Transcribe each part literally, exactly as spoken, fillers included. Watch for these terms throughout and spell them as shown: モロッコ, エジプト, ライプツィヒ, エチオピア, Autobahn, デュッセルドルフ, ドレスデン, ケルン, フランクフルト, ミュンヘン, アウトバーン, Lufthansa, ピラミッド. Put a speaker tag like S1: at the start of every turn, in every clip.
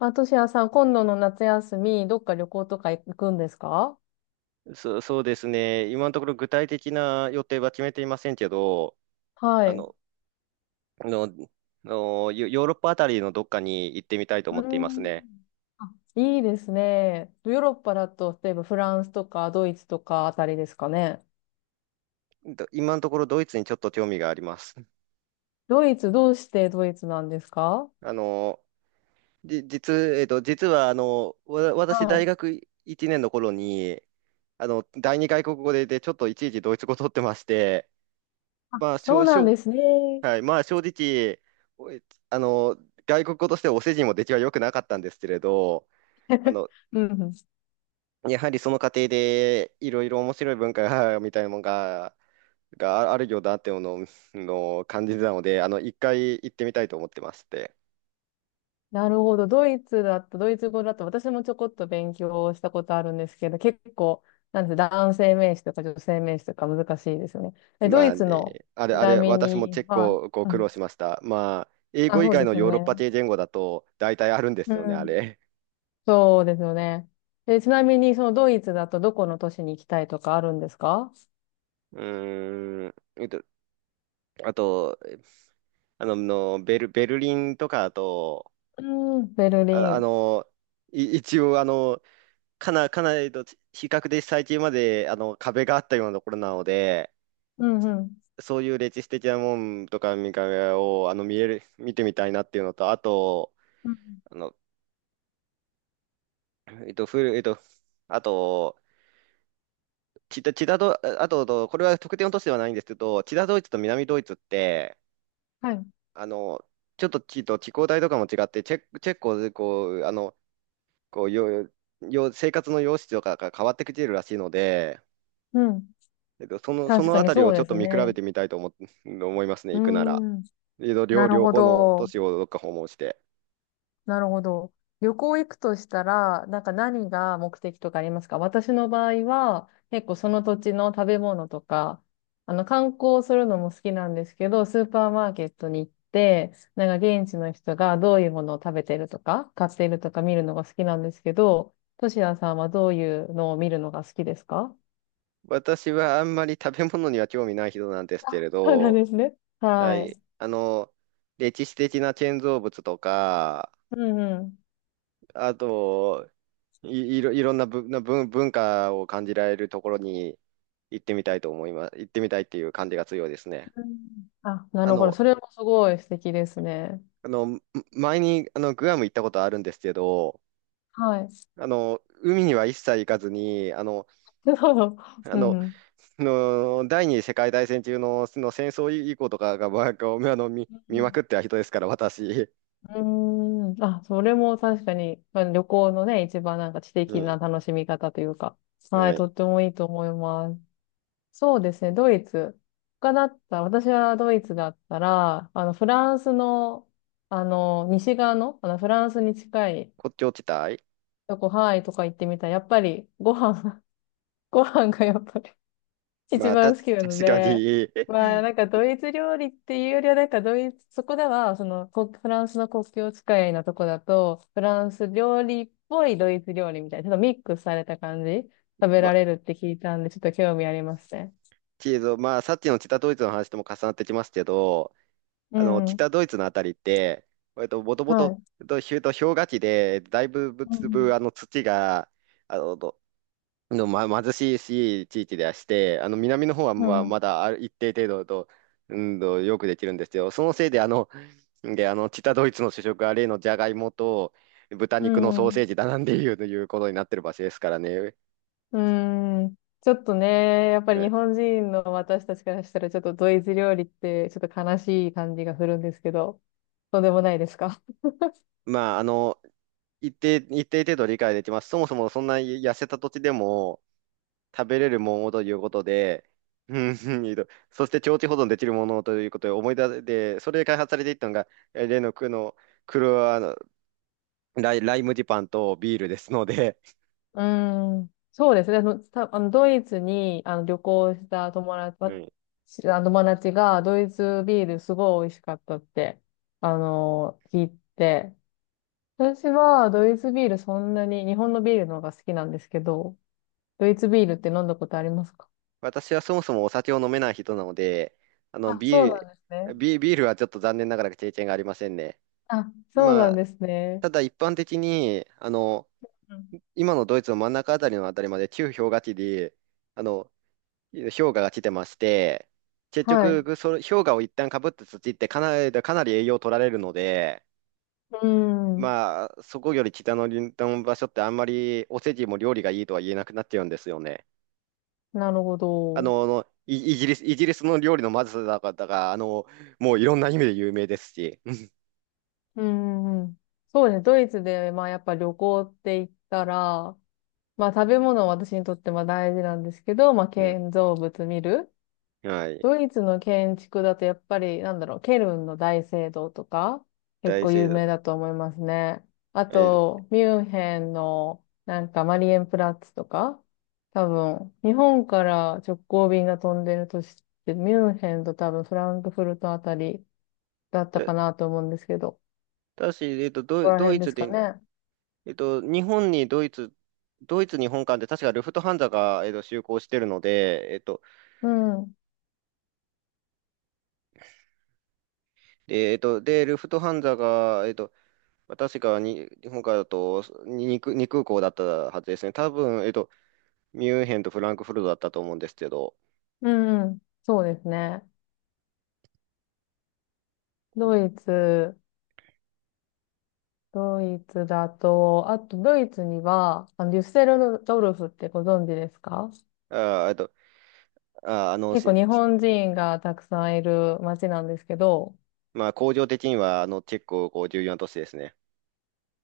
S1: あ、としやさん、今度の夏休み、どっか旅行とか行くんですか？
S2: そ、そうですね。今のところ具体的な予定は決めていませんけど、
S1: は
S2: あ
S1: い。
S2: の、の、のヨヨーロッパあたりのどっかに行ってみたいと
S1: う
S2: 思っています
S1: ん。
S2: ね。
S1: いいですね。ヨーロッパだと、例えばフランスとかドイツとかあたりですかね。
S2: ど今のところドイツにちょっと興味があります。
S1: ドイツ、どうしてドイツなんですか？
S2: あの、じ、実、えっと、実はあの、わ、私
S1: は
S2: 大
S1: い。
S2: 学いちねんの頃に、あの、第二外国語で、で、ちょっといちいちドイツ語取ってまして、
S1: あ、
S2: まあ、し
S1: そう
S2: ょ、し
S1: なん
S2: ょ、
S1: ですね。
S2: はい、まあ、正直、おえあの、外国語としてお世辞も出来は良くなかったんですけれど、あ の、
S1: うんうん。
S2: やはりその過程でいろいろ面白い文化が みたいなものが、があるようだっていうのをの感じてたので、あの、一回行ってみたいと思ってまして。
S1: なるほど。ドイツだと、ドイツ語だと、私もちょこっと勉強したことあるんですけど、結構、なんて男性名詞とか女性名詞とか難しいですよね。え、ド
S2: ま
S1: イ
S2: あ、
S1: ツの、
S2: で、あれ、
S1: ち
S2: あ
S1: な
S2: れ、
S1: み
S2: 私もチェ
S1: に、
S2: ック
S1: は
S2: をこう
S1: い。う
S2: 苦
S1: ん。
S2: 労しました。まあ、英
S1: あ、
S2: 語以
S1: そう
S2: 外
S1: で
S2: の
S1: すよ
S2: ヨーロッパ
S1: ね。
S2: 系言語だと大体あるんで
S1: う
S2: すよね、あ
S1: ん。
S2: れ。
S1: そうですよね。で、ちなみに、そのドイツだとどこの都市に行きたいとかあるんですか？
S2: うーん、えっとあと、あの、のベル、ベルリンとかだと、
S1: うん、ベルリ
S2: あ、あ
S1: ン。
S2: の、い一応、あの、かな、かなりと比較で最近まであの壁があったようなところなので、
S1: うんうん。
S2: そういう歴史的なもんとか見かけを、あの、見える、見てみたいなっていうのと、あと、
S1: うん。
S2: あの、えっと、古い、えっと、あと、チダ、チダド、あと、これは特定の都市ではないんですけど、チダドイツと南ドイツって、
S1: はい。
S2: あの、ちょっと地と気候帯とかも違って、チェ、チェコ、こう、あの、こう、よ、よ、生活の様式とかが変わってきているらしいので、
S1: うん。
S2: えっと、その、そ
S1: 確
S2: の
S1: か
S2: あ
S1: に
S2: たり
S1: そ
S2: を
S1: う
S2: ちょ
S1: で
S2: っと
S1: す
S2: 見比べ
S1: ね。
S2: てみたいと思っ、思いますね、
S1: う
S2: 行くなら。
S1: ん。
S2: えっと
S1: な
S2: 両、
S1: る
S2: 両
S1: ほ
S2: 方の都
S1: ど。
S2: 市をどっか訪問して。
S1: なるほど。旅行行くとしたら、なんか何が目的とかありますか？私の場合は、結構その土地の食べ物とか、あの、観光するのも好きなんですけど、スーパーマーケットに行って、なんか現地の人がどういうものを食べてるとか、買っているとか見るのが好きなんですけど、としやさんはどういうのを見るのが好きですか？
S2: 私はあんまり食べ物には興味ない人なんですけれ
S1: そうなん
S2: ど、
S1: ですね。
S2: は
S1: は
S2: い。
S1: い。
S2: あの、歴史的な建造物とか、
S1: うんうん。
S2: あと、い、いろ、いろんなぶな文、文化を感じられるところに行ってみたいと思います。行ってみたいっていう感じが強いですね。
S1: うん。あ、な
S2: あ
S1: るほど。
S2: の、
S1: それもすごい素敵ですね。
S2: あの、ん前に、あの、グアム行ったことあるんですけど、
S1: はい。
S2: あの、海には一切行かずに、あの、
S1: そう。
S2: あ
S1: うん
S2: の、
S1: うん。
S2: の第二次世界大戦中の、その戦争以降とかが、まあ、こうあの見、
S1: う
S2: 見まく
S1: ん。
S2: ってた人ですから、私。
S1: うーん。あ、それも確かに、まあ、旅行のね、一番なんか知
S2: う
S1: 的な
S2: ん。
S1: 楽しみ方というか、は
S2: は
S1: い、と
S2: い。
S1: ってもいいと思います。そうですね、ドイツ。他だったら、私はドイツだったら、あの、フランスの、あの、西側の、あの、フランスに近い
S2: 骨頂地帯。
S1: とこ、ハワイとか行ってみたら、やっぱりご飯、ご飯がやっぱり一
S2: まあ、た、
S1: 番好きなの
S2: 確か
S1: で、
S2: に。
S1: まあなんかドイツ料理っていうよりはなんかドイツ、そこではそのこフランスの国境近いのとこだと、フランス料理っぽいドイツ料理みたいな、ちょっとミックスされた感じ、食べ
S2: ま
S1: ら
S2: あ、
S1: れるって聞いたんで、ちょっと興味ありますね。
S2: けど、まあ、さっきの北ドイツの話とも重なってきますけど、
S1: う
S2: あの、
S1: ん。
S2: 北ドイツのあたりって、えっと、もとも
S1: は
S2: と、
S1: い。
S2: と、ひゅと氷河期で、だいぶ、ぶ
S1: う
S2: つぶ、
S1: ん。
S2: あの、土が、あの、どの、ま、貧しいし地域ではして、あの南の方は
S1: う
S2: まあ
S1: ん。
S2: まだある一定程度と、うんと、よくできるんですよ。そのせいで、あの、で、あの、北ドイツの主食は例のジャガイモと豚
S1: う
S2: 肉のソーセ
S1: ん。
S2: ージだなんていうということになってる場所ですからね。
S1: うん。ちょっとね、やっぱ
S2: は
S1: り日
S2: い。
S1: 本人の私たちからしたらちょっとドイツ料理ってちょっと悲しい感じがするんですけど、とんでもないですか？
S2: まあ、あの、一定、一定程度理解できます。そもそもそんな痩せた土地でも食べれるものということで、うんうん、いいと、そして長期保存できるものということで思い出で、それで開発されていったのが、え例の、くの、クロアライ、ライ麦パンとビールですので、
S1: うーん、そうですね。あの、た、あの、ドイツに、あの、旅行した友達、
S2: う
S1: わ
S2: ん、
S1: しあの友達が、ドイツビールすごい美味しかったって、あの、聞いて、私はドイツビールそんなに、日本のビールの方が好きなんですけど、ドイツビールって飲んだことありますか？
S2: 私はそもそもお酒を飲めない人なので、あの、
S1: あ、そう
S2: ビー
S1: なんです
S2: ル、
S1: ね。
S2: ビ、ビールはちょっと残念ながら経験がありませんね。
S1: あ、そう
S2: ま
S1: なん
S2: あ、
S1: ですね。
S2: ただ一般的に、あの、
S1: うん。
S2: 今のドイツの真ん中あたりのあたりまで旧氷河期で、あの、氷河が来てまして、結
S1: はい。う
S2: 局、それ氷河を一旦かぶった土ってかなり、かなり栄養を取られるので、
S1: ーん、
S2: まあ、そこより北の林道の場所ってあんまりお世辞も料理がいいとは言えなくなっちゃうんですよね。
S1: なるほ
S2: あ
S1: ど。う
S2: の、イイギリス、イギリスの料理のまずさだから、あの、もういろんな意味で有名ですし。
S1: んうんうん、そうですね。ドイツで、まあ、やっぱ旅行って言ったら、まあ食べ物は私にとってまあ大事なんですけど、まあ
S2: うん。
S1: 建造物見る。
S2: はい。
S1: ドイツの建築だとやっぱりなんだろう、ケルンの大聖堂とか結
S2: 大
S1: 構
S2: 聖
S1: 有名
S2: 堂。
S1: だと思いますね。あ
S2: えー、
S1: と、ミュンヘンのなんかマリエンプラッツとか、多分日本から直行便が飛んでるとして、ミュンヘンと多分フランクフルトあたりだった
S2: だ、
S1: かなと思うんですけど、こ
S2: だし、えっと、
S1: こ
S2: ド、
S1: ら
S2: ド
S1: 辺
S2: イ
S1: で
S2: ツ
S1: すか
S2: で、
S1: ね。
S2: えっと、日本にドイツ、ドイツ日本間で確かルフトハンザが、えっと、就航してるので、えっと、
S1: うん。
S2: で、えっと、で、ルフトハンザが、えっと、確かに日本からだとにに、に空港だったはずですね。多分、えっと、ミュンヘンとフランクフルトだったと思うんですけど、
S1: うんうん。そうですね。ドイツ。ドイツだと、あとドイツには、あのデュッセルドルフってご存知ですか？
S2: あー、えっと、あー、あの、
S1: 結
S2: し
S1: 構日本人がたくさんいる街なんですけど、
S2: まあ、工場的には、あの、結構、こう、重要な都市ですね。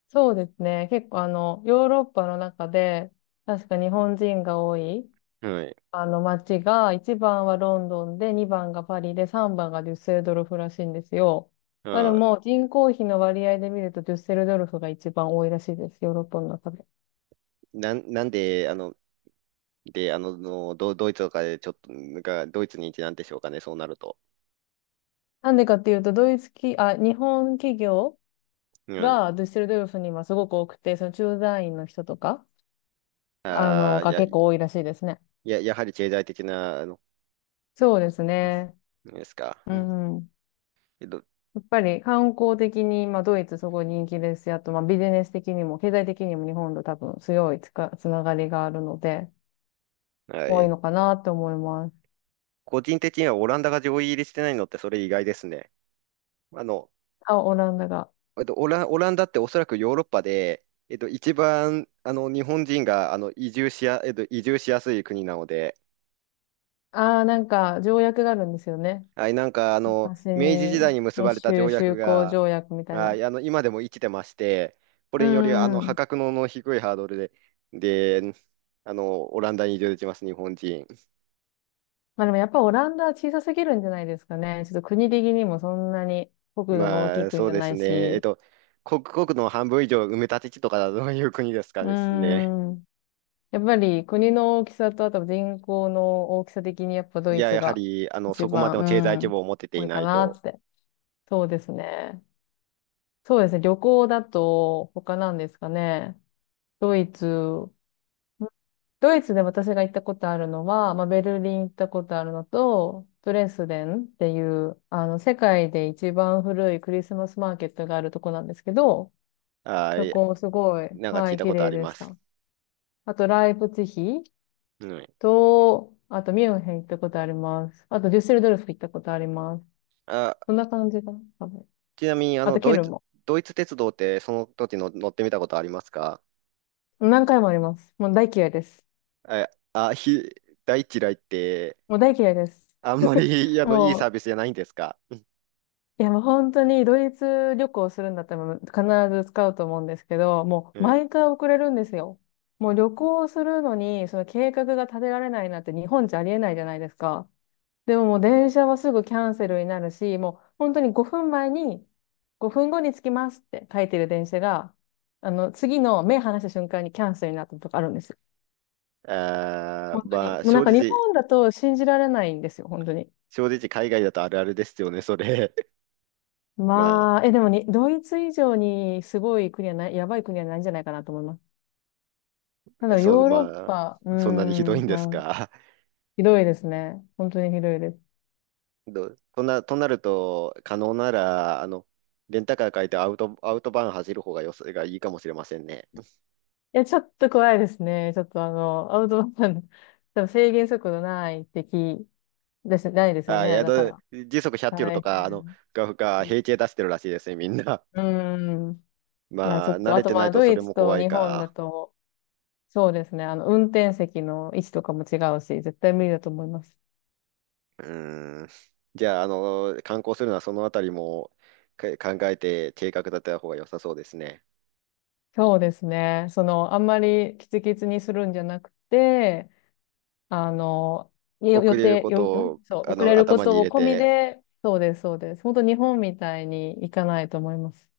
S1: そうですね。結構あの、ヨーロッパの中で、確か日本人が多い、
S2: はい。
S1: あの街が、いちばんはロンドンで、にばんがパリで、さんばんがデュッセルドルフらしいんですよ。
S2: ま
S1: まあで
S2: あ、
S1: も、人口比の割合で見ると、デュッセルドルフが一番多いらしいです。ヨーロッパの中で。
S2: なん、なんで、あの、で、あの、のド、ドイツとかで、ちょっと、が、ドイツに一なんでしょうかね、そうなると。
S1: なんでかっていうと、ドイツ企、あ、日本企業、
S2: はい。
S1: が、ドゥッセルドルフにはすごく多くて、その駐在員の人とか、あ
S2: あ
S1: の、
S2: あ、
S1: が
S2: や、
S1: 結構多いらしいですね。
S2: や、やはり経済的な、あの、
S1: そうですね。
S2: ですか。
S1: う
S2: うん。
S1: んうん。
S2: けど、
S1: やっぱり観光的に、まあ、ドイツすごい人気ですし、あと、まあ、ビジネス的にも、経済的にも日本と多分強いつか、つながりがあるので、
S2: は
S1: 多い
S2: い。
S1: のかなと思います。
S2: 個人的にはオランダが上位入りしてないのって、それ意外ですね。あの、
S1: あ、オランダが。
S2: えっと、オラ、オランダっておそらくヨーロッパで、えっと、一番、あの、日本人が、あの、移住しや、えっと、移住しやすい国なので、
S1: ああ、なんか、条約があるんですよね。
S2: はい、なんかあの
S1: 私
S2: 明治時
S1: に、
S2: 代に結ばれ
S1: 日
S2: た
S1: 中
S2: 条約
S1: 修好
S2: が、
S1: 条約みたい
S2: は
S1: な。
S2: い、あの今でも生きてまして、こ
S1: う
S2: れによりあ
S1: ん
S2: の
S1: う
S2: 破
S1: ん。
S2: 格の低いハードルで、であのオランダに移住できます、日本人。
S1: まあでもやっぱオランダは小さすぎるんじゃないですかね。ちょっと国的にもそんなに国土の大き
S2: ま
S1: い
S2: あ
S1: 国
S2: そう
S1: じゃ
S2: で
S1: な
S2: す
S1: い
S2: ね、えっ
S1: し。
S2: と、国国の半分以上埋め立て地とかだとどういう国ですか
S1: うー
S2: ですね。
S1: ん。やっぱり国の大きさとあと人口の大きさ的にやっぱド
S2: い
S1: イ
S2: や、
S1: ツ
S2: やは
S1: が
S2: りあの
S1: 一
S2: そこまで
S1: 番、
S2: の経済
S1: う
S2: 規
S1: ん、
S2: 模を持てて
S1: 多
S2: い
S1: い
S2: な
S1: か
S2: い
S1: な
S2: と、
S1: って。そうですね。そうですね。旅行だと他なんですかね。ドイツ。ドイツで私が行ったことあるのは、まあ、ベルリン行ったことあるのと、ドレスデンっていう、あの、世界で一番古いクリスマスマーケットがあるとこなんですけど、
S2: は
S1: そ
S2: い、
S1: こもすごい、
S2: なんか
S1: は
S2: 聞い
S1: い、
S2: た
S1: 綺
S2: ことあ
S1: 麗
S2: り
S1: で
S2: ま
S1: し
S2: す。
S1: た。あと、ライプツィヒ
S2: うん、
S1: と、あと、ミュンヘン行ったことあります。あと、デュッセルドルフ行ったことあります。
S2: あ、
S1: そんな感じかな、多分。
S2: ちなみにあ
S1: あ
S2: の
S1: と、
S2: ド
S1: ケ
S2: イ
S1: ルン
S2: ツ、
S1: も。
S2: ドイツ鉄道ってその時の乗ってみたことありますか？
S1: 何回もあります。もう大嫌いです。
S2: え、あ、ひ、大嫌いって、
S1: もう大嫌いです。
S2: あんまり、あの、いい
S1: も
S2: サ
S1: う
S2: ービスじゃないんですか？
S1: いや、もう本当にドイツ旅行するんだったら必ず使うと思うんですけど、も
S2: う
S1: う
S2: ん。
S1: 毎回遅れるんですよ。もう旅行するのに、その計画が立てられないなんて日本じゃありえないじゃないですか。でももう電車はすぐキャンセルになるし、もう本当にごふんまえに、ごふんごに着きますって書いてる電車が、あの、次の目離した瞬間にキャンセルになったとかあるんですよ。
S2: あ
S1: 本
S2: ー、
S1: 当に。
S2: まあ、
S1: もうな
S2: 正
S1: んか日
S2: 直、
S1: 本だと信じられないんですよ、本当に。
S2: 正直、海外だとあるあるですよね、それ。ま
S1: まあ、え、でもに、ドイツ以上にすごい国はない、やばい国はないんじゃないかなと思います。なん
S2: あ、
S1: だろう、
S2: そう、
S1: ヨーロッ
S2: ま
S1: パ、うー
S2: あ、そんなにひどい
S1: ん、
S2: んです
S1: まあ、
S2: か。
S1: ひどいですね。本当にひどいです。い
S2: ど、とな、となると、可能なら、あの、レンタカー借りてアウト、アウトバーン走る方がよす、がいいかもしれませんね。
S1: や、ちょっと怖いですね。ちょっとあの、アウトバーン、多分制限速度ないってき、です、ないですよ
S2: あー、い
S1: ね。
S2: や、
S1: だか
S2: ど
S1: ら、
S2: 時速ひゃくキロと
S1: 大
S2: か、あの、
S1: 変。
S2: が、が、平気で出してるらしいですね、みんな。
S1: うーん。いや、ちょ
S2: まあ、
S1: っ
S2: 慣
S1: と、あ
S2: れ
S1: と
S2: て
S1: ま
S2: ない
S1: あ、
S2: と
S1: ド
S2: そ
S1: イ
S2: れ
S1: ツ
S2: も
S1: と
S2: 怖い
S1: 日本だ
S2: か。
S1: と、そうですね。あの、運転席の位置とかも違うし、絶対無理だと思います。
S2: うーん。じゃあ、あの、観光するのはそのあたりもか考えて計画立てた方が良さそうですね。
S1: そうですね。その、あんまりキツキツにするんじゃなくて、あの、よ
S2: 遅
S1: 予
S2: れる
S1: 定、
S2: こ
S1: よ、
S2: とを、
S1: んそう、
S2: あ
S1: 遅れ
S2: の、
S1: るこ
S2: 頭に
S1: と
S2: 入
S1: を
S2: れ
S1: 込み
S2: て、
S1: で、そうです、そうです。本当日本みたいに行かないと思います。